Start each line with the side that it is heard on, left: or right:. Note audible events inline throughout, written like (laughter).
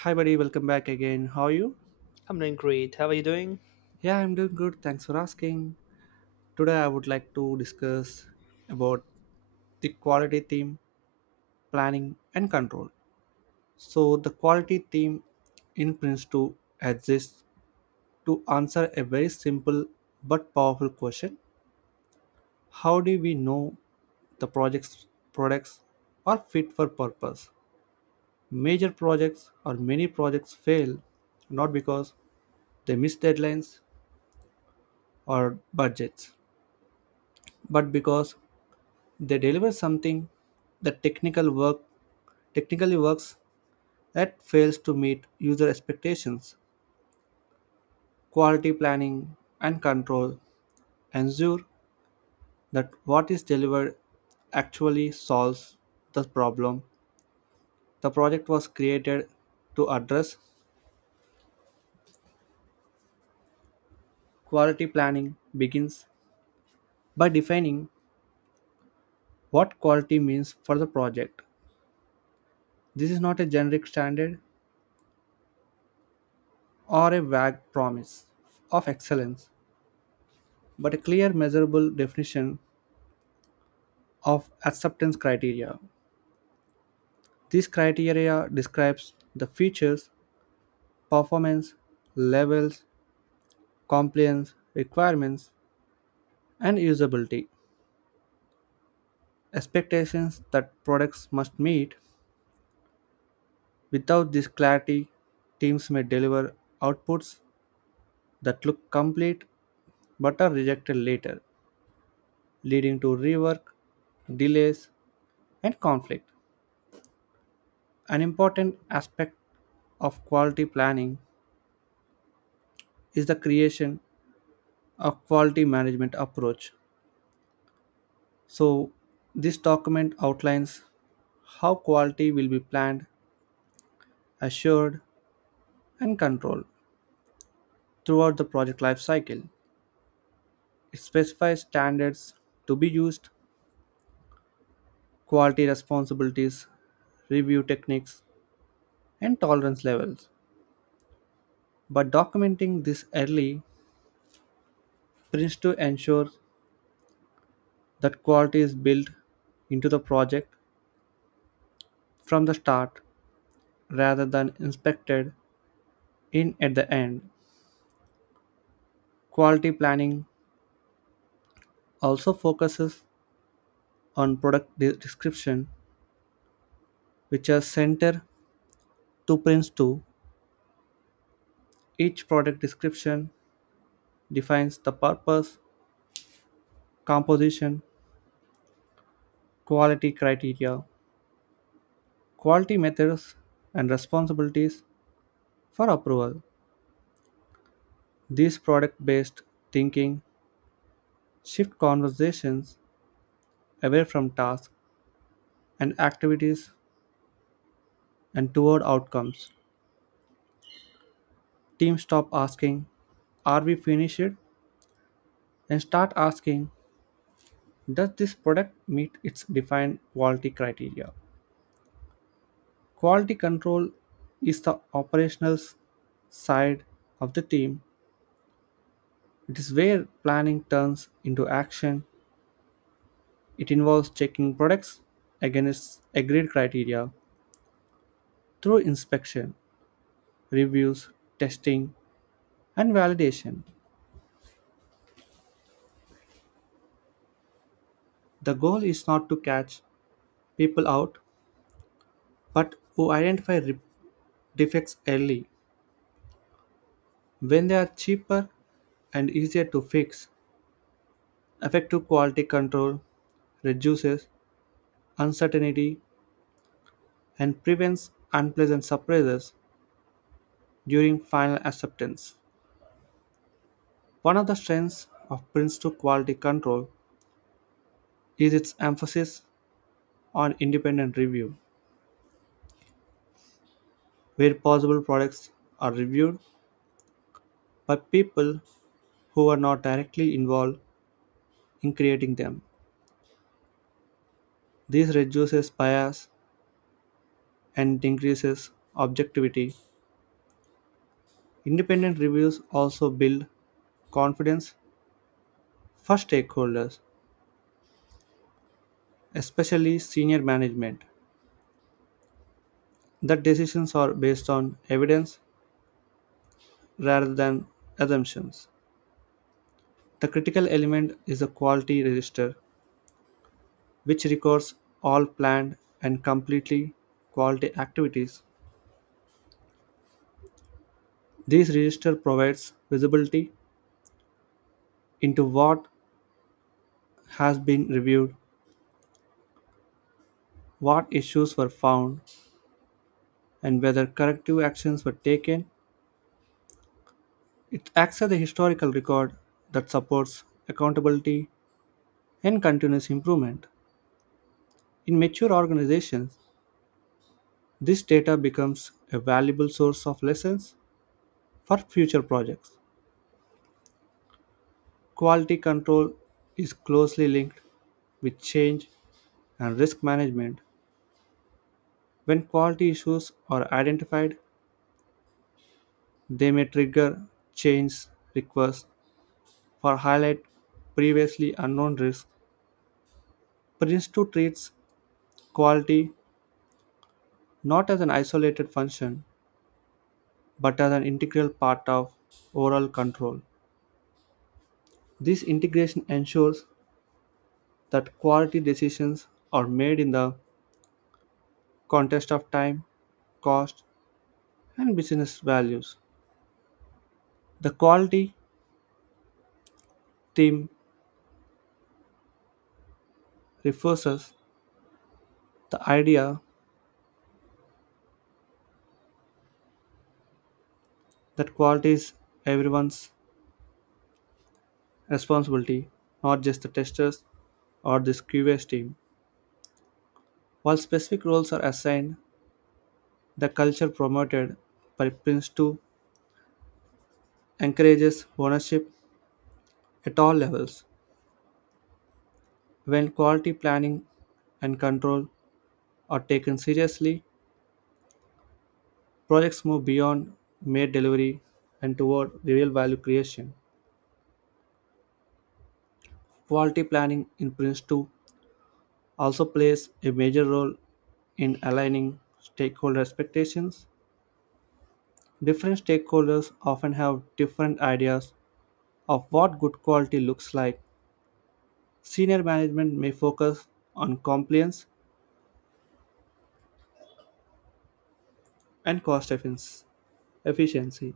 right: Hi, buddy. Welcome back again. How are you?
left: I'm doing great. How are you doing?
right: Yeah, I'm doing good. Thanks for asking. Today, I would like to discuss about the quality theme, planning, and control. So, the quality theme in Prince2 exists to answer a very simple but powerful question: how do we know the project's products are fit for purpose? Major projects or many projects fail not because they miss deadlines or budgets, but because they deliver something that technically works that fails to meet user expectations. Quality planning and control ensure that what is delivered actually solves the problem the project was created to address. Quality planning begins by defining what quality means for the project. This is not a generic standard or a vague promise of excellence, but a clear measurable definition of acceptance criteria. This criteria describes the features, performance, levels, compliance, requirements, and usability. Expectations that products must meet. Without this clarity, teams may deliver outputs that look complete but are rejected later, leading to rework, delays, and conflict. An important aspect of quality planning is the creation of quality management approach. So, this document outlines how quality will be planned, assured, and controlled throughout the project life cycle. It specifies standards to be used, quality responsibilities, review techniques, and tolerance levels. But documenting this early brings to ensure that quality is built into the project from the start rather than inspected in at the end. Quality planning also focuses on description, which are center to prints to each product description. Defines the purpose, composition, quality criteria, quality methods, and responsibilities for approval. These product based thinking shift conversations away from tasks and activities and toward outcomes. Teams stop asking, are we finished, and start asking, does this product meet its defined quality criteria? Quality control is the side of the team. It is where planning turns into action. It involves checking products against agreed criteria through inspection, reviews, testing, and validation. The goal is not to catch people out, but to identify defects early when they are cheaper and easier to fix. Effective quality control reduces uncertainty and prevents unpleasant surprises during final acceptance. One of the strengths of Prince2 quality control is its emphasis on independent review, where possible products are reviewed by people who are not directly involved in creating them. This reduces bias and increases objectivity. Independent reviews also build confidence for stakeholders, especially senior management, that decisions are based on evidence rather than assumptions. The critical element is a quality register, which records all planned and completely quality activities. This register provides visibility into what has been reviewed, what issues were found, and whether corrective actions were taken. It acts as a historical record that supports accountability and continuous improvement. In mature organizations, this data becomes a valuable source of lessons for future projects. Quality control is closely linked with change and risk management. When quality issues are identified, they may trigger change requests or highlight previously unknown risks. Prince 2 treats quality not as an isolated function but as an integral part of overall control. This integration ensures that quality decisions are made in the context of time, cost, and business values. The quality theme refers us the idea that quality is everyone's responsibility, not just the testers or the QA team. While specific roles are assigned, the culture promoted by Prince 2 encourages ownership at all levels. When quality planning and control are taken seriously, projects move beyond mere delivery and toward real value creation. Quality planning in Prince 2 also plays a major role in aligning stakeholder expectations. Different stakeholders often have different ideas of what good quality looks like. Senior management may focus on compliance and efficiency,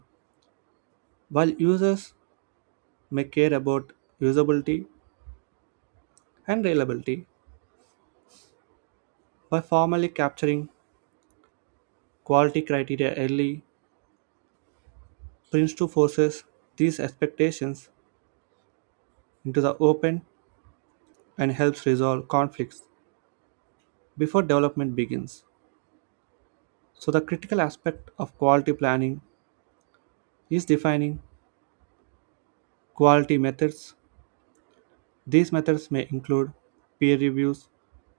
right: while users may care about usability and reliability. By formally capturing quality criteria early, Prince 2 forces these expectations into the open and helps resolve conflicts before development begins. So, the critical aspect of quality planning is defining quality methods. These methods may include peer reviews,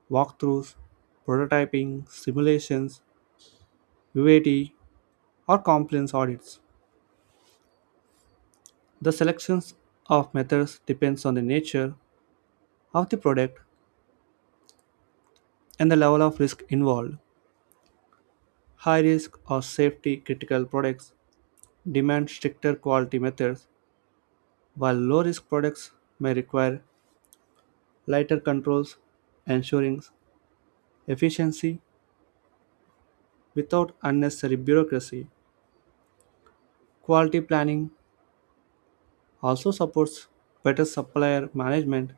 right: walkthroughs, prototyping, simulations, UAT, or compliance audits. The selections of methods depends on the nature of the product and the level of risk involved. High risk or safety critical products demand stricter quality methods, while low risk products may require lighter controls, ensuring efficiency without unnecessary bureaucracy. Quality planning also supports better supplier management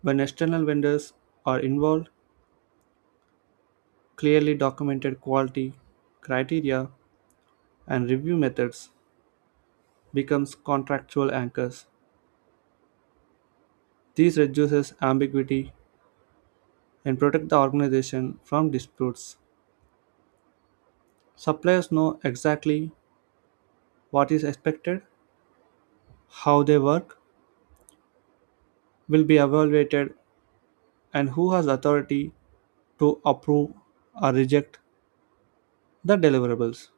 right: when external vendors are involved. Clearly documented quality criteria and review methods becomes contractual anchors. This reduces ambiguity and protect the organization from disputes. Suppliers know exactly what is expected, how they work will be evaluated, and who has authority to approve or reject the deliverables.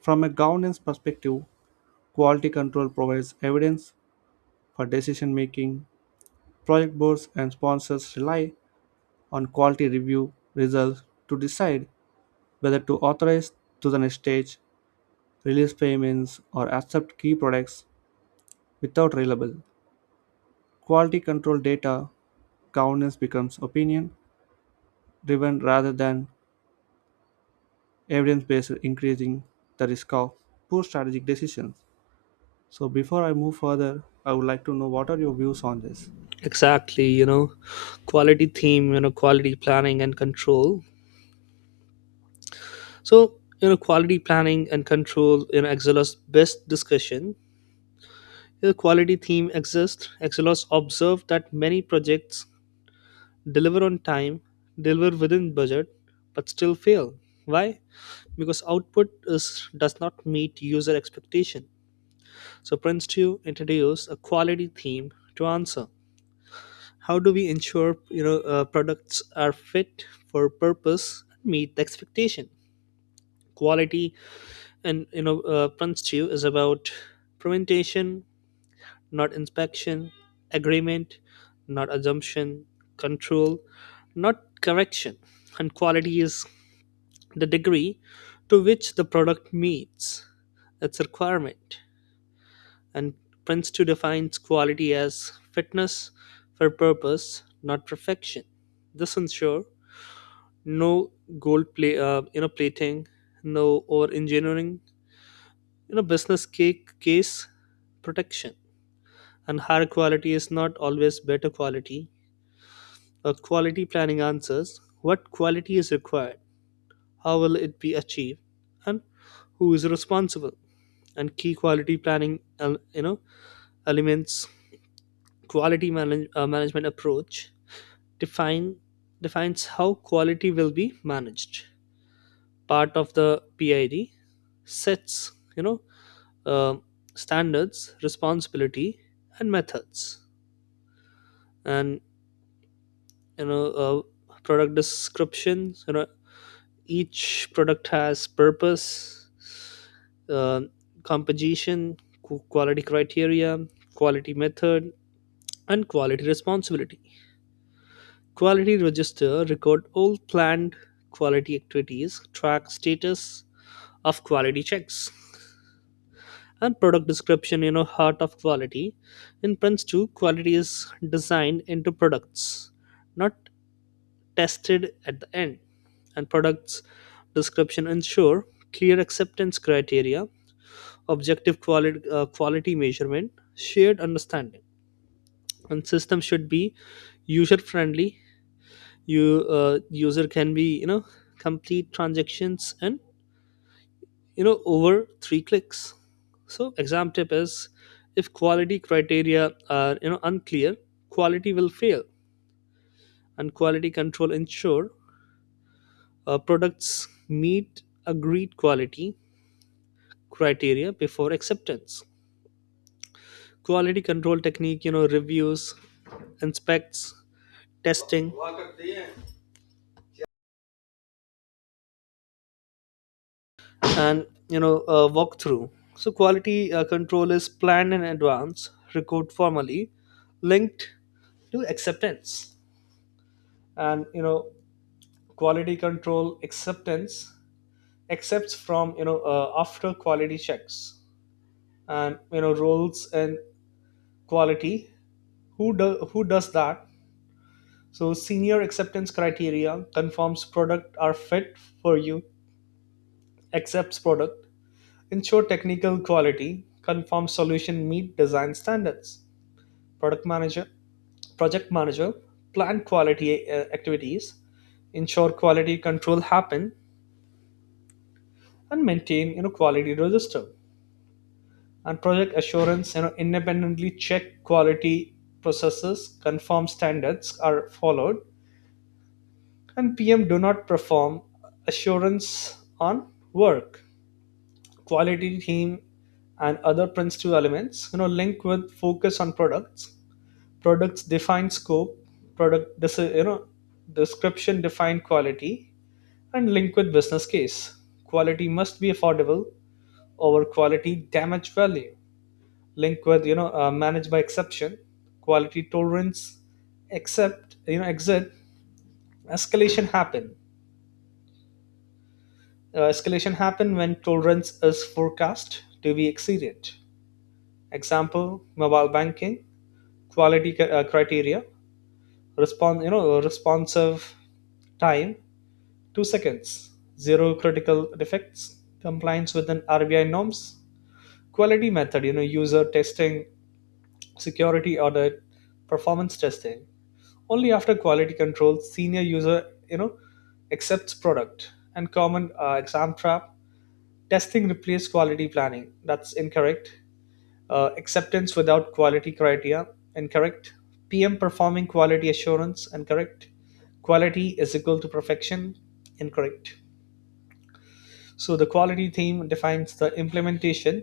right: From a governance perspective, quality control provides evidence for decision making. Project boards and sponsors rely on quality review results to decide whether to authorize to the next stage, release payments, or accept key products without reliable quality control data. Governance becomes opinion driven rather than evidence based, increasing the risk of poor strategic decisions. So before I move further, I would like to know what are your views on this?
left: Exactly, quality theme, quality planning and control. So, quality planning and control in Excelos best discussion. The quality theme exists. Excelos observed that many projects deliver on time, deliver within budget, but still fail. Why? Because output is does not meet user expectation. So Prince2 introduced a quality theme to answer. How do we ensure products are fit for purpose, meet the expectation quality. And chew is about prevention, not inspection, agreement, not assumption, control, not correction. And quality is the degree to which the product meets its requirement. And prince 2 defines quality as fitness for purpose, not perfection. This ensure. No gold play you know plating, no or engineering, you know business cake case protection. And higher quality is not always better quality. Or quality planning answers what quality is required, how will it be achieved, and who is responsible. And key quality planning elements, quality management approach define defines how quality will be managed, part of the pid, sets uh, standards, responsibility, and methods. And you know, product descriptions. You know, each product has purpose, uh, composition, quality criteria, quality method, and quality responsibility. Quality register record all planned quality activities, track status of quality checks, and product description, you know, heart of quality. In prince 2 quality is designed into products, not tested at the end. And products description ensure clear acceptance criteria, objective quality measurement, shared understanding. And system should be user friendly. You user can be, you know, complete transactions and, you know, over three clicks. So exam tip is, if quality criteria are, you know, unclear, quality will fail. And quality control ensure products meet agreed quality criteria before acceptance. Quality control technique, you know, reviews, inspects, testing, and walkthrough. So quality control is planned in advance, record formally, linked to acceptance. And, you know, quality control acceptance accepts from, after quality checks. And, you know, roles and quality, who does that. So senior acceptance criteria confirms product are fit for you, accepts product, ensure technical quality, confirms solution meet design standards. Product manager, project manager plan quality activities, ensure quality control happen, and maintain, you know, quality register. And project assurance, you know, independently check quality processes, confirm standards are followed. And pm do not perform assurance on work, quality team. And other principal elements, you know, link with focus on products. Products define scope, product this is you know description define quality, and link with business case. Quality must be affordable, over quality damage value, linked with manage by exception, quality tolerance, except, you know, exit escalation happen. Escalation happen when tolerance is forecast to be exceeded. Example mobile banking, criteria, respond, you know, responsive time 2 seconds, zero critical defects, compliance with an rbi norms. Quality method, you know, user testing, security audit, performance testing. Only after quality control, senior user, you know, accepts product. And common exam trap, testing replaced quality planning. That's incorrect. Acceptance without quality criteria, incorrect. PM performing quality assurance, incorrect. Quality is equal to perfection, incorrect. So the quality theme defines the implementation,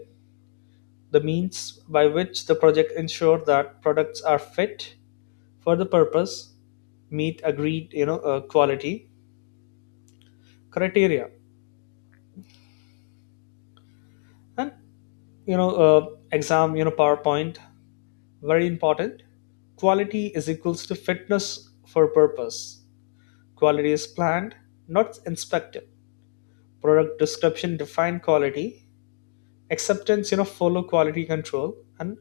left: the means by which the project ensure that products are fit for the purpose, meet agreed quality criteria. And you know uh, exam, you know, powerpoint, very important. Quality is equals to fitness for purpose, quality is planned not inspected, product description define quality, acceptance, you know, follow quality control, and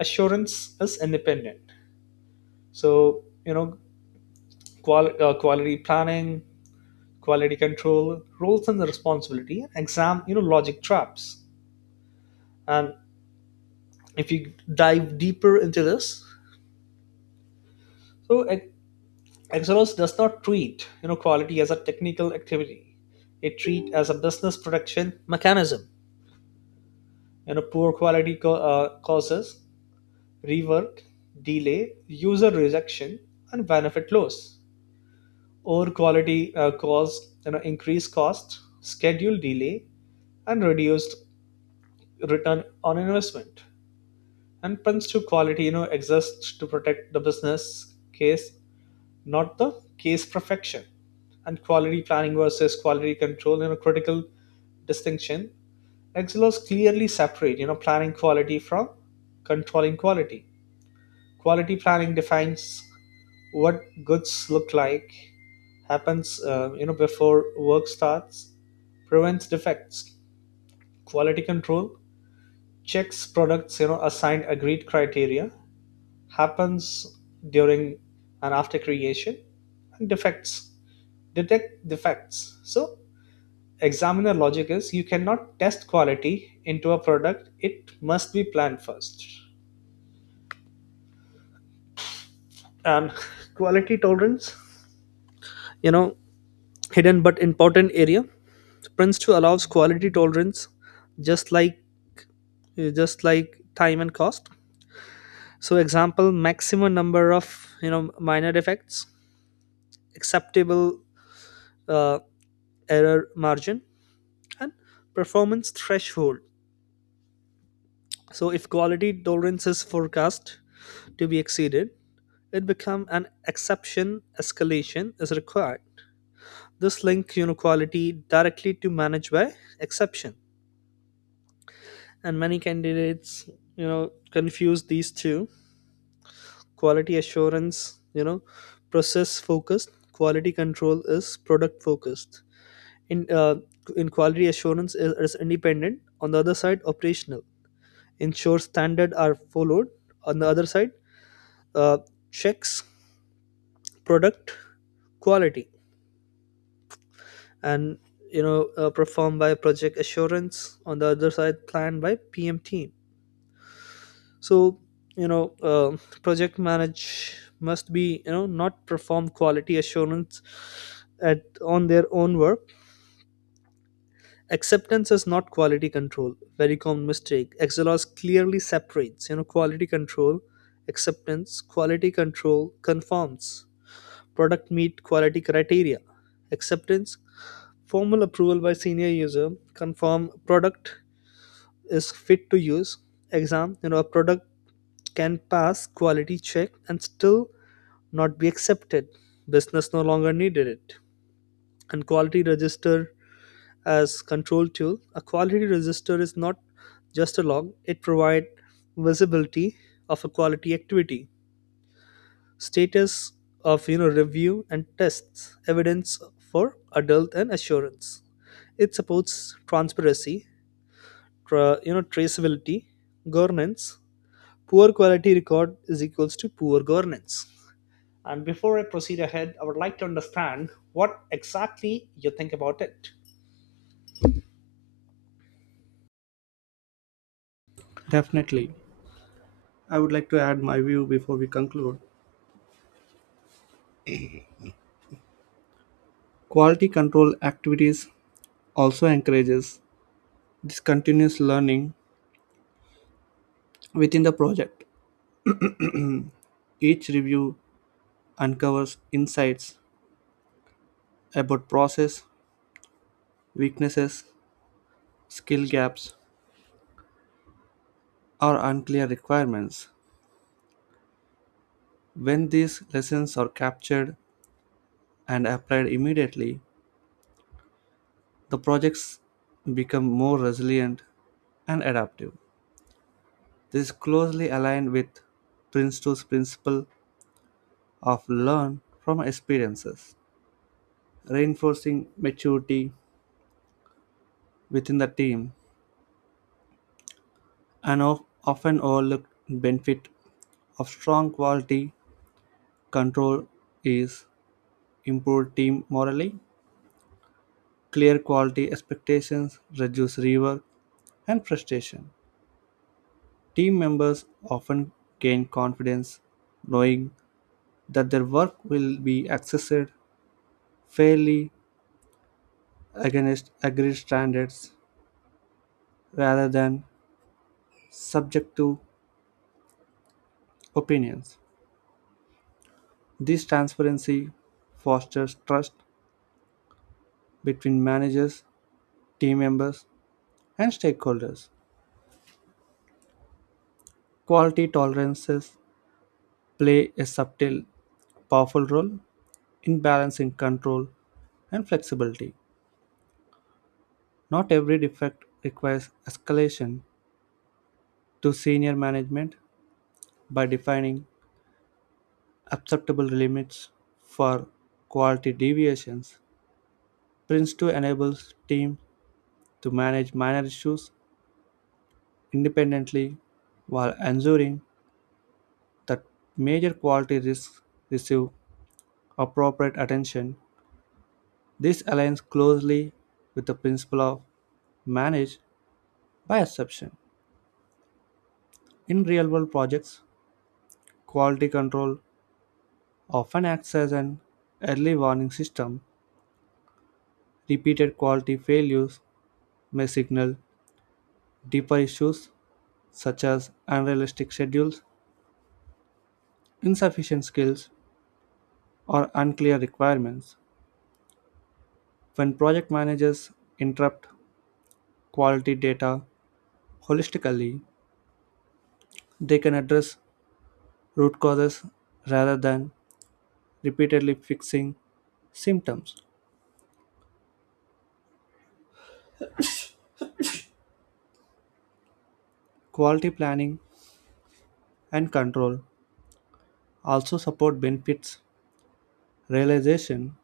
left: assurance is independent. So, you know, quality planning, quality control, roles and responsibility, exam, you know, logic traps. And if you dive deeper into this. So Exodus does not treat, you know, quality as a technical activity. It treats as a business production mechanism. You know, poor causes rework, delay, user rejection, and benefit loss. Poor quality cause, you know, increased cost, schedule delay, and reduced return on investment. And punch to quality, you know, exists to protect the business case, not the case perfection. And quality planning versus quality control, you know, critical distinction. Excelos clearly separate, you know, planning quality from controlling quality. Quality planning defines what goods look like, happens, you know, before work starts, prevents defects. Quality control checks products, you know, assigned agreed criteria, happens during and after creation, and defects detect defects. So, examiner logic is, you cannot test quality into a product, it must be planned first. And (laughs) quality tolerance, you know, hidden but important area. Prince2 allows quality tolerance just like just like time and cost. So example, maximum number of, you know, minor defects, acceptable uh, error margin, and performance threshold. So if quality tolerance is forecast to be exceeded, it become an exception, escalation is required. This links inequality directly to manage by exception. And many candidates, you know, confuse these two. Quality assurance, you know, process focused, quality control is product focused. in uh, in quality assurance is independent on the other side, operational, ensure standards are followed on the other side, uh, checks product quality. And performed by project assurance on the other side, planned by pm team. So, you know uh, project manage must be, you know, not perform quality assurance at on their own work. Acceptance is not quality control, very common mistake. Xlrs clearly separates, you know, quality control acceptance. Quality control conforms product meet quality criteria. Acceptance, formal approval by senior user, confirm product is fit to use. Exam, you know, a product can pass quality check and still not be accepted, business no longer needed it. And quality register as control tool, a quality register is not just a log, it provides visibility of a quality activity, status of, you know, review and tests, evidence for adult and assurance. It supports transparency, you know, traceability, governance. Poor quality record is equals to poor governance. And before I proceed ahead, I would like to understand what exactly you think about it.
right: Definitely. I would like to add my view before we conclude. Quality control activities also encourages this continuous learning within the project. Each review uncovers insights about process, weaknesses, skill gaps, or unclear requirements. When these lessons are captured and applied immediately, the projects become more resilient and adaptive. This is closely aligned with Princeton's principle of learn from experiences, reinforcing maturity within the team. An often overlooked benefit of strong quality control is improved team morale, clear quality expectations, reduce rework and frustration. Team members often gain confidence knowing that their work will be assessed fairly against agreed standards rather than subject to opinions. This transparency fosters trust between managers, team members, and stakeholders. Quality tolerances play a subtle, powerful role in balancing control and flexibility. Not every defect requires escalation to senior management by defining acceptable limits for quality deviations. Prince2 enables teams to manage minor issues independently while ensuring that major quality risks receive appropriate attention. This aligns closely with the principle of manage by exception. In real world projects, quality control often acts as an early warning system. Repeated quality failures may signal deeper issues such as unrealistic schedules, insufficient skills, or unclear requirements. When project managers interrupt quality data holistically, they can address root causes rather than repeatedly fixing symptoms. Quality planning and control also support benefits realization.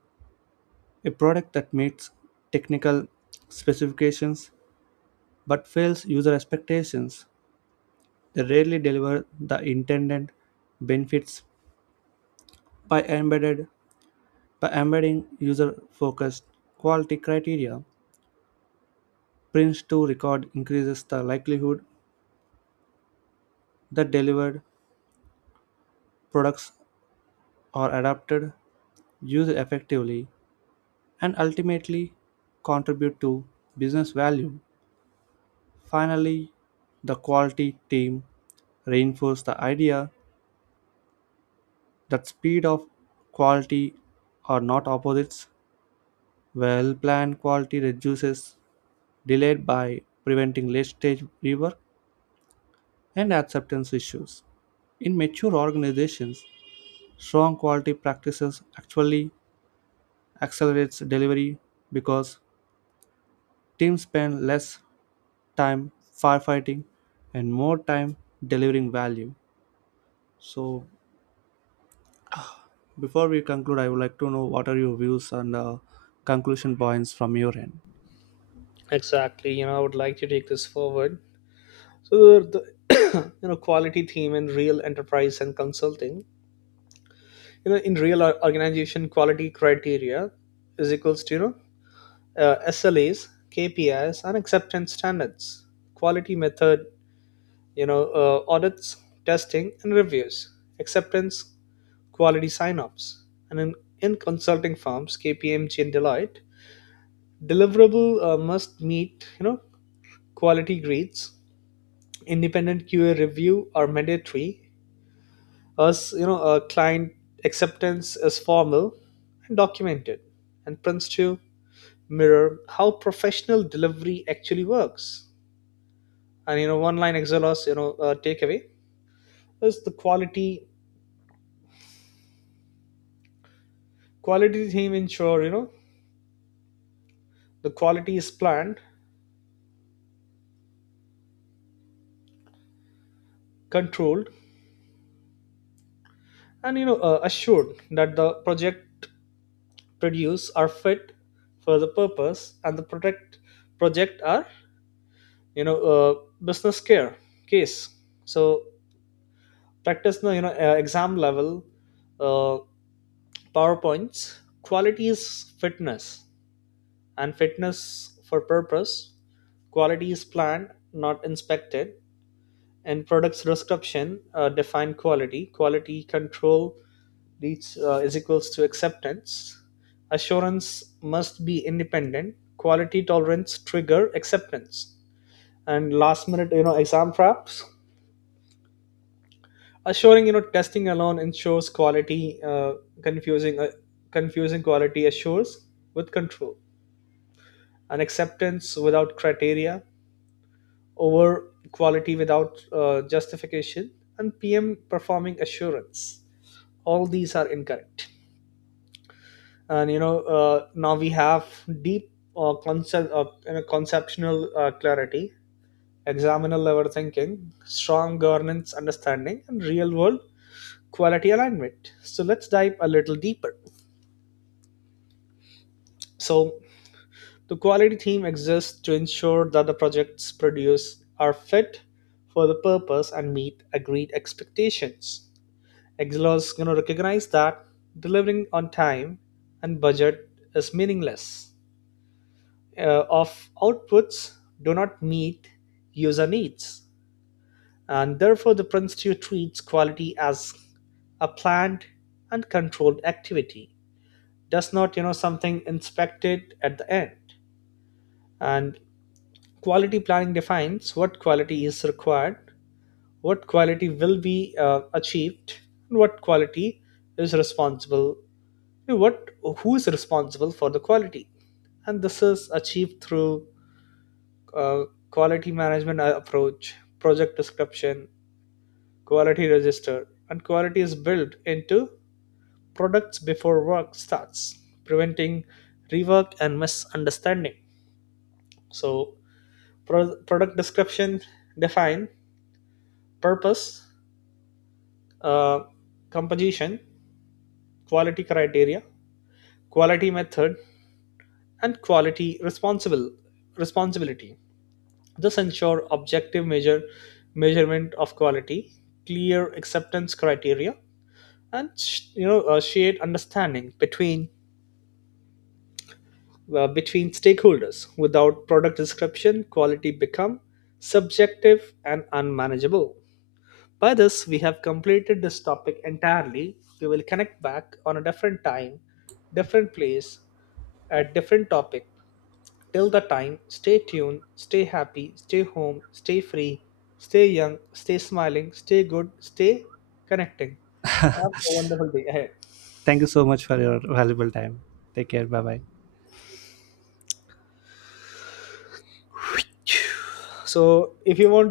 right: A product that meets technical specifications but fails user expectations, they rarely deliver the intended benefits by embedded by embedding user-focused quality criteria. Prince2 record increases the likelihood the delivered products are adapted, used effectively, and ultimately contribute to business value. Finally, the quality team reinforced the idea that speed of quality are not opposites. Well planned quality reduces delay by preventing late stage rework and acceptance issues. In mature organizations, strong quality practices actually accelerates delivery because teams spend less time firefighting and more time delivering value. So, before we conclude, I would like to know what are your views and conclusion points from your end.
left: Exactly, you know, I would like to take this forward. So the (coughs) (clears throat) you know quality theme in real enterprise and consulting, you know, in real organization, quality criteria is equals to, SLAs, KPIs, and acceptance standards. Quality method, you know, audits, testing, and reviews. Acceptance, quality sign-offs. And in consulting firms, KPMG and Deloitte, deliverable must meet, you know, quality grades. Independent QA review are mandatory. As you know, client acceptance is formal and documented, and prints to mirror how professional delivery actually works. And, you know, one line Excelos, you know, takeaway is the quality team ensure, you know, the quality is planned, controlled, and assured that the project produce are fit for the purpose, and the protect project are, you know uh, business care case. So practice the, exam level uh, powerpoints, quality is fitness for purpose, quality is planned not inspected, and products description define quality. Quality control reach is equals to acceptance, assurance must be independent, quality tolerance trigger acceptance. And last minute, you know, exam traps, assuring, you know, testing alone ensures quality confusing uh, confusing quality assures with control, and acceptance without criteria, over quality without justification, and pm performing assurance, all these are incorrect. And now we have deep conceptual clarity, examiner level thinking, strong governance understanding, and real world quality alignment. So let's dive a little deeper. So the quality team exists to ensure that the projects produced are fit for the purpose and meet agreed expectations. Exlos, you know, recognize that delivering on time and budget is meaningless of outputs do not meet user needs, and therefore the Institute treats quality as a planned and controlled activity, does not, you know, something inspected at the end. And quality planning defines what quality is required, what quality will be achieved, and what quality is responsible. What Who is responsible for the quality? And this is achieved through uh, quality management approach, project description, quality register, and quality is built into products before work starts, preventing rework and misunderstanding. So, product description define purpose, uh, composition, quality criteria, quality method, and quality responsible responsibility. This ensure objective measurement of quality, clear acceptance criteria, and shared understanding between between stakeholders. Without product description, quality become subjective and unmanageable. By this we have completed this topic entirely. We will connect back on a different time, different place, at different topic. Till the time, stay tuned, stay happy, stay home, stay free, stay young, stay smiling, stay good, stay connecting. Have a wonderful day ahead.
right: Thank you so much for your valuable time. Take care. Bye bye.
left: So if you want